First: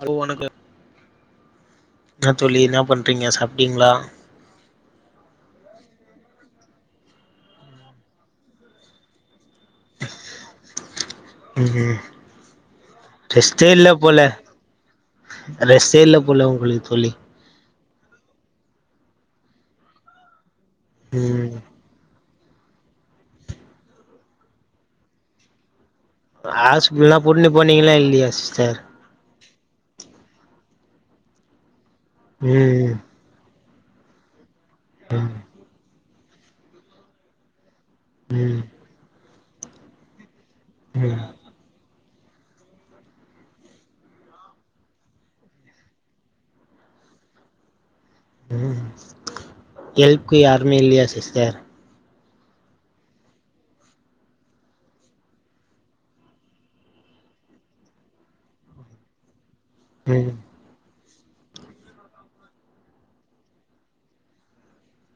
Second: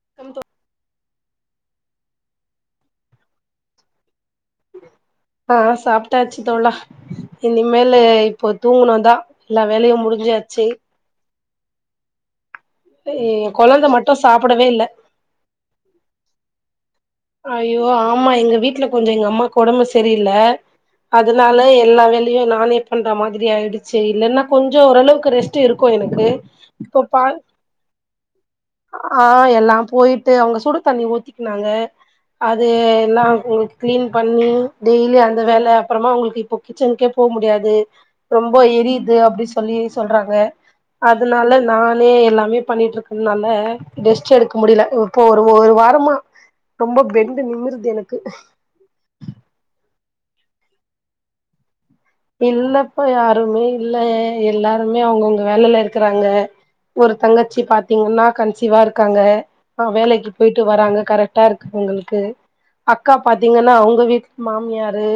hello வணக்கோ என்னா தோழி என்னா பண்றீங்க சாப்டீங்ளா ஆ சாப்ட்டாச்சு தோழா இனிமேல இப்போ தூங்கணுதா எல்லா வேலையு முடிஞ்சாச்சு ம் ம் எ ரெஸ்ட்டே கொழந்த இல்ல மட்டு போல சாப்படவே இல்ல ரெஸ்ட்டே இல்ல போல உங்களுக்கு தோழி ஐய்யோ ஆமா எங்க வீட்ல கொஞ்சோ எங்க அம்மாக்கு ஒடம்பு சரியில்ல ம் அதனால எல்லா வேல் லையு நானே பண்ற மாதிரி ஆயிடுச்சு இல்லன்னா கொஞ்சோ ஓளவுக்கு ரெஸ்ட் டு இருக்கு எனக்கு இப்ப ஹாஸ்பிட்டல்லா பால் கூட்னு போனீங்களா இல்லையா சிஸ்டர் ஆ எல்லா போயிட்டு அவுங்க சுடு தண்ணி ஊத்திக்குனாங்க அது ம் எல்லா அவுங்களுக்கு கிளீன் பண்ணி டெய்லி அந்த வேல அப்பறமா அவுங்களுக்கு இப்போ கிச்சனுக்கே போ முடியாது ரொம்ப எரியுது அப்படி செல்லி சொல்றாங்க ம் அதனால நா ரே எல்லாமே பண்ணிட்டு இருக்கறனால ரெஸ்ட்டு எடுக்க முடியல இப்போ ஒரு ஒரு வாரமா ரொம்ப பென்டு நிமிருது எனக்கு ம் ஹெல்ப்புக்கு யாருமே இல்லையா சிஸ்டர் இல்லப்ப யாருமே இல்ல எல்லாருமே அவுங்கவுங்க வேலையில இருக்றாங்க ஒரு தங்கச்சி பாத்தீங்னா கன்சிவா இருக்காங்க ஆ வேலைக்கு ம் போயிட் டு வராங்க கரெக்டா இருக்கு அவங்களுக்கு அக்கா பாத்தீங்னா அவுங்க வீட்டு மாமியாரு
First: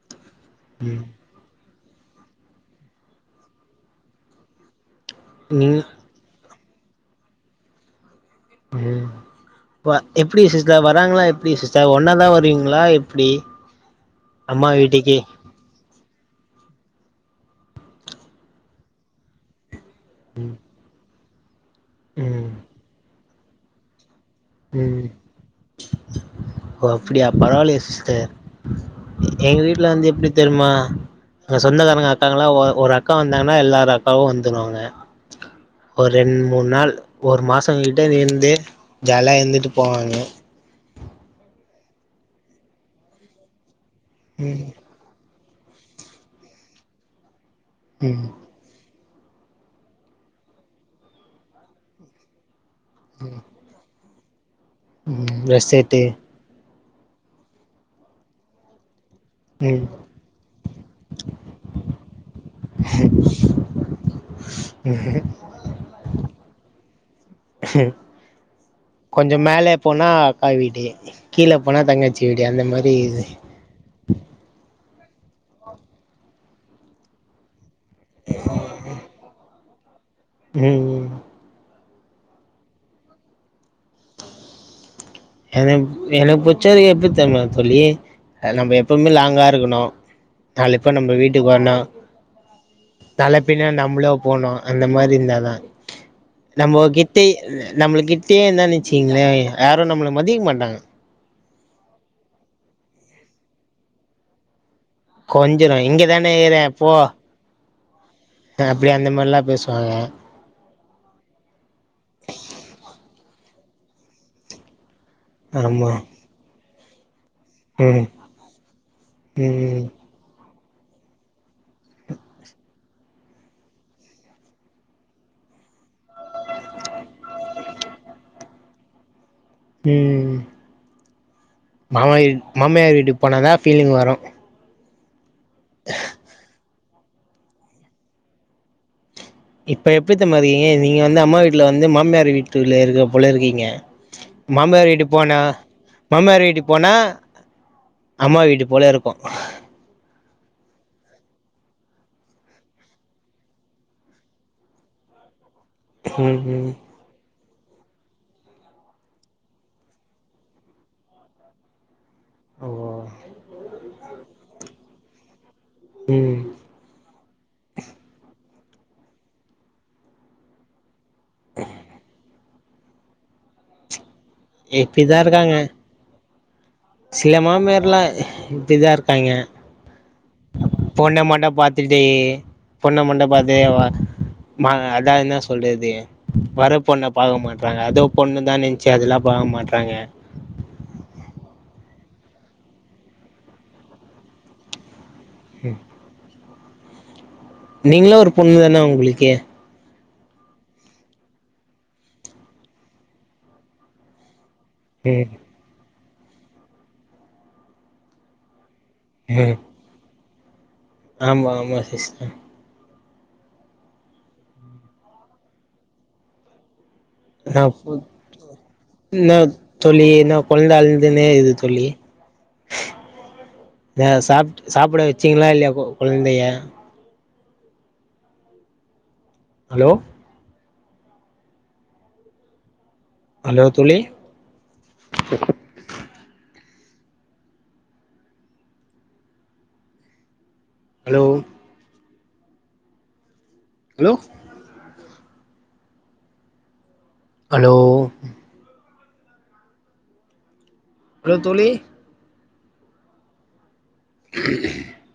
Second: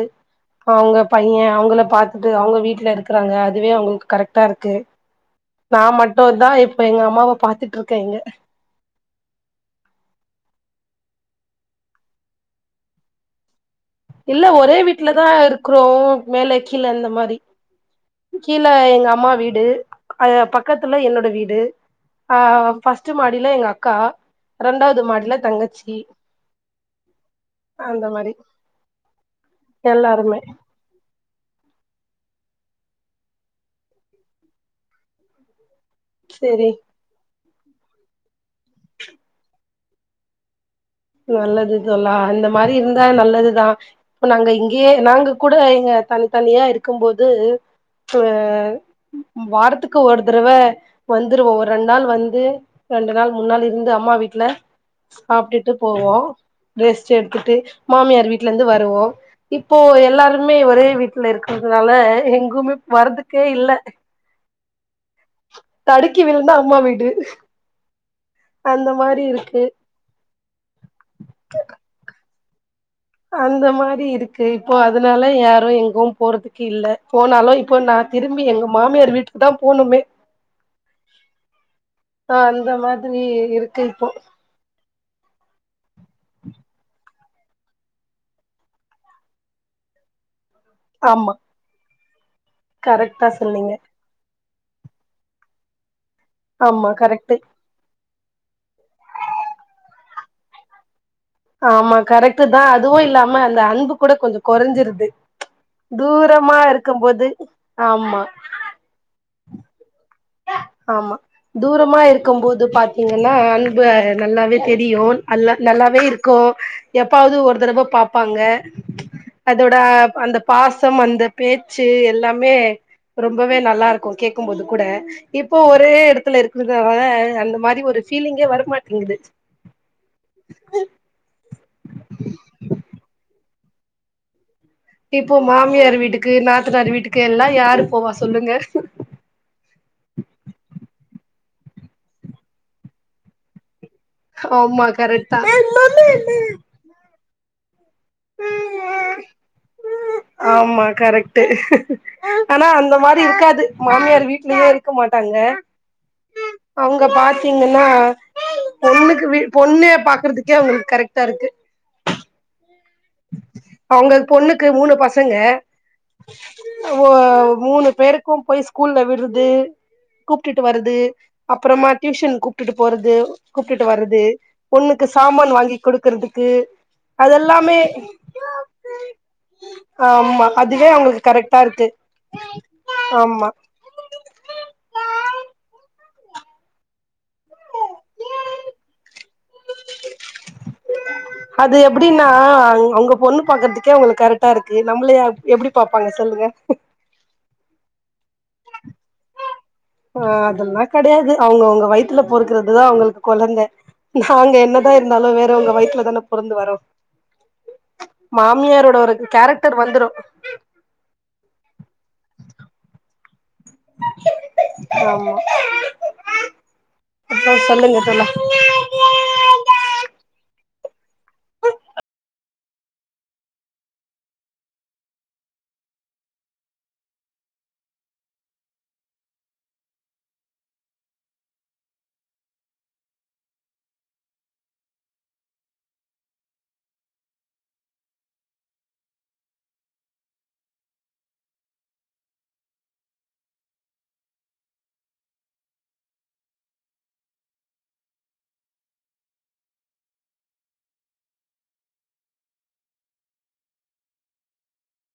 அவுங்க ம் பையன் அவங்கள பாத்துட்டு அவுங்க வீட்ல இருக்கறாங்க அதுவே அவுங்களுக்கு கரெக்டா இருக்கு நீங் நா மட்டுதா இப்ப எங்க அம்மாவ பாத்துட்டு இருக்க இங்க ம் இப்ப எப்டி சிஸ்டர் வராங்ளா எப்டி சிஸ்டர் ஒன்னாதா வருவீங்ளா எப்டி இல்ல அம்மா ஒரே வீட்டுக்கு வீட்லதா இரு க்றோ மேல கீழ அந்த மாதிரி கீழ எங்க அம்மா வீடு அது பக்கத்துல என்னோட வீடு ஆ ம் ஃபஸ்ட்டு மாடியிலா எங்க அக்கா ரெண்டாவது ம் மாடில தங்கச்சி ஓ அப்டியா பரவாயில்லயே அந்த சிஸ்டர் மாரி எங்க வீட்ல வந்து எப்டி எல்லாருமே தெரிமா அ சொந்தக்காரங்க அக்காங்ளா ஒரு அக்கா வந்தாங்னா எல்லார் அக்காவு வந்துருவாங்க ஒரு ரெண் மூண் சேரி நாள் ஒரு மாசோ கிட்ட இருந்து ஜாலியா இருந்துட்டு போவாங்க நல்லது தோழா இந்த மாரி இருந்தா நல்லதுதா இப்ப நாங்க ம் இங்கேயே நாங்க கூட இங்க தனி தனியா இருக்குபோது ம் ஆ வாரத்துக்கு ஒரு தடவ வந்துருவோ ஒரு ரெண்டு நாள் வந்து ரெண்டு நாள் மூணு நாள் இருந்து அம்மா வீட்ல ம் சாப்ட்டுட்டு ரெஸ்ட் எட்த்து போவோ ரெஸ்ட் எடுத்துட்டு மாமியார் வீட்லருந்து வருவோ இப்போ ம் எல்லாரு மே ஒரே வீட்ல இருக்கறதுனால எங் கமே போறதுக்கே இல்ல தடுக்கி விழுந்தா அம்மா வீடு அந்த மாரி கொஞ்சோ இருக்கு மேல போனா அக்கா் வீடு கீழ போனா தங்காச்சி வீடு அந்த மாரி அந்த மாரி இருக்கு இப்போ அதனால யாரு எங்கு போறதுக்கு இல்ல போனாலு இப்போ நா திரும்பி எங்க மாமியார் வீட்டுக்கு தா போணுமே ம் ம் அ அந்த மாதிரி இருக்கு இப்போ எனக்கு எனக்கு புடிச்சது எப்டி தெரியுமா தோழி நம்ம எப்பவுமே லாங்கா இருக்கணு நாளு பேர் நம்ம ஆமா வீட்டுக்கு வரனு‌ கரெக்டா நாள பின்ன சொன்னீங்க நம்மளு போனு அந்த மாரி இருந்தாதா நம்ம ஆமா கிட்ட கரெக்ட்டு நம்ம கிட் டேய இருந்தோனு வச்சீங்ளே யாருக்கும் நம்மள மதிக்க மாட்டாங்க ஆமா கரெக்டு தா அதுவு இல்லாம அந்த அன்பு கூட கொஞ்சோ கொறஞ்சிருது கொஞ்சுரு இங்க தானே இக்குற தூரமா இருக்குபோது ஆமா அப்படி அந்த மாரிலா பேசுவாங்க ஆமா தூரமா இருக்குபோது பாத்தீங்னா அன்பு நல்லாவே தெரியு அல்ல ஆமா நல்லாவே இருக்கு எப்பாது ஒரு தடவ ம் பாப்பாங்க அதோட ம் அந்த பாசம் அந்த பேச்சு எல்லாமே ரொம்பவே நல்லாருக்கு கேக்குபோது கூட இப்போ ஒரே எடத்துல இருக்களதுனால அந்த மாரி ஒரு ஃபீலிங்கே வரமாட்டேங்குது ம் மாம மாமியார் வீட்டுக்கு போன தா ஃபீலிங் வரு இப்போ மாமியார் வீட்டுக்கு நாத்தனார் வீட்டுக்கு எல்லா யாரு போவா சொல்லுங்க இப்ப எப்டி தெரிமா இருக்கீங்க நீங்க வந்து அம்மா வீட்ல வந்து மாமியார் வீட்டுல இருக்க போல இருக்கீங்க ஆமா மாமியார் வீட்டு கரெக்ட் போனா தா மாமியார் வீட்டு போனா அம்மா வீடு போல இருக்கு ஆம்மா கரெக்ட்டு அனா அந்த மாரி இருக்காது மாமியார் வீட்லயே இருக்க மாட்டாங்க ம் ம் அவுங்க பாத்தீங்கன்னா பொண்ணுக்கு வீ பொண்ணே பாக்கற்துக்கே அவுங்களுக்கு கரெக்ட்டாருக்கு ஒ ஒ அவங்க பொண்ணுக்கு மூணு பசங்க ம் ஓ மூணு பேருக்கு போய் ஸ்கூல்ல விட்ருது கூப்ட்டுட்டு வரது அப்புறமா டியூஷன் கூப்ட்டுட்டு போறது கூப்ட்டுட்டு வர்றது பொண்ணுக்கு இப்டிதா சாம்மன் இருக்காங்க வாங்கி குடுக்குறதுக்கு சில மாமியாரல்லா இப்டிதா இருக்காய்ங்க ஆமா அதுவே பொண்ண அவங்களுக்கு மட்டு கரெக்டா இருக்கு பாத்துட்டே பொண்ண மட்டு ஆமா பாத்தேவா ம அதா என்ன சொல்றது வர பொண்ண பாக்க மாட்றாங்க அதோ பொண்ணு தா நென்ச்சு அதுல்லா பாக்க மாட்றாங்க அது எப்புடின்னா அங் அவ்ங்க பொண்ணு பாக்கற்துக்கே அவுங்களுக் கரட்டா இருக்கு நம்புளயா எப்புடி பாப்பாங்க சொல்லுங்க நீங்ளு ஒரு பொண்ணு தான அவுங்ளுக்கே இபஅதல்லா கடையாது அவ்ங்கவுங்க வயித்துல பொறுக்குறதுதா அவுங்களுக்கு கொழந்த நாங்க என்ன தா ம் இருந்தாலு வேறவங்க வயித்துல தான பொறந்து வரோ மாமியாரோட ஒரு கேரக்டர் வந்துரு ஆம்மா ஆமா சிஸ்ட்ட ஆமா அப்றோ நா போ சொல்லுங்க தோழா [inaudible] இன்னா தோழி என்னா கொழ்ந்த அழ்துனே இருக்து தோழி ஏ சாப்ட்டு சாப்புட வெச்சிங்ளா இல்லயா கொ கொழ்ந்தைய அலோ அலோ தோழி அலோ அலோ ஹலோ அலோ தோழி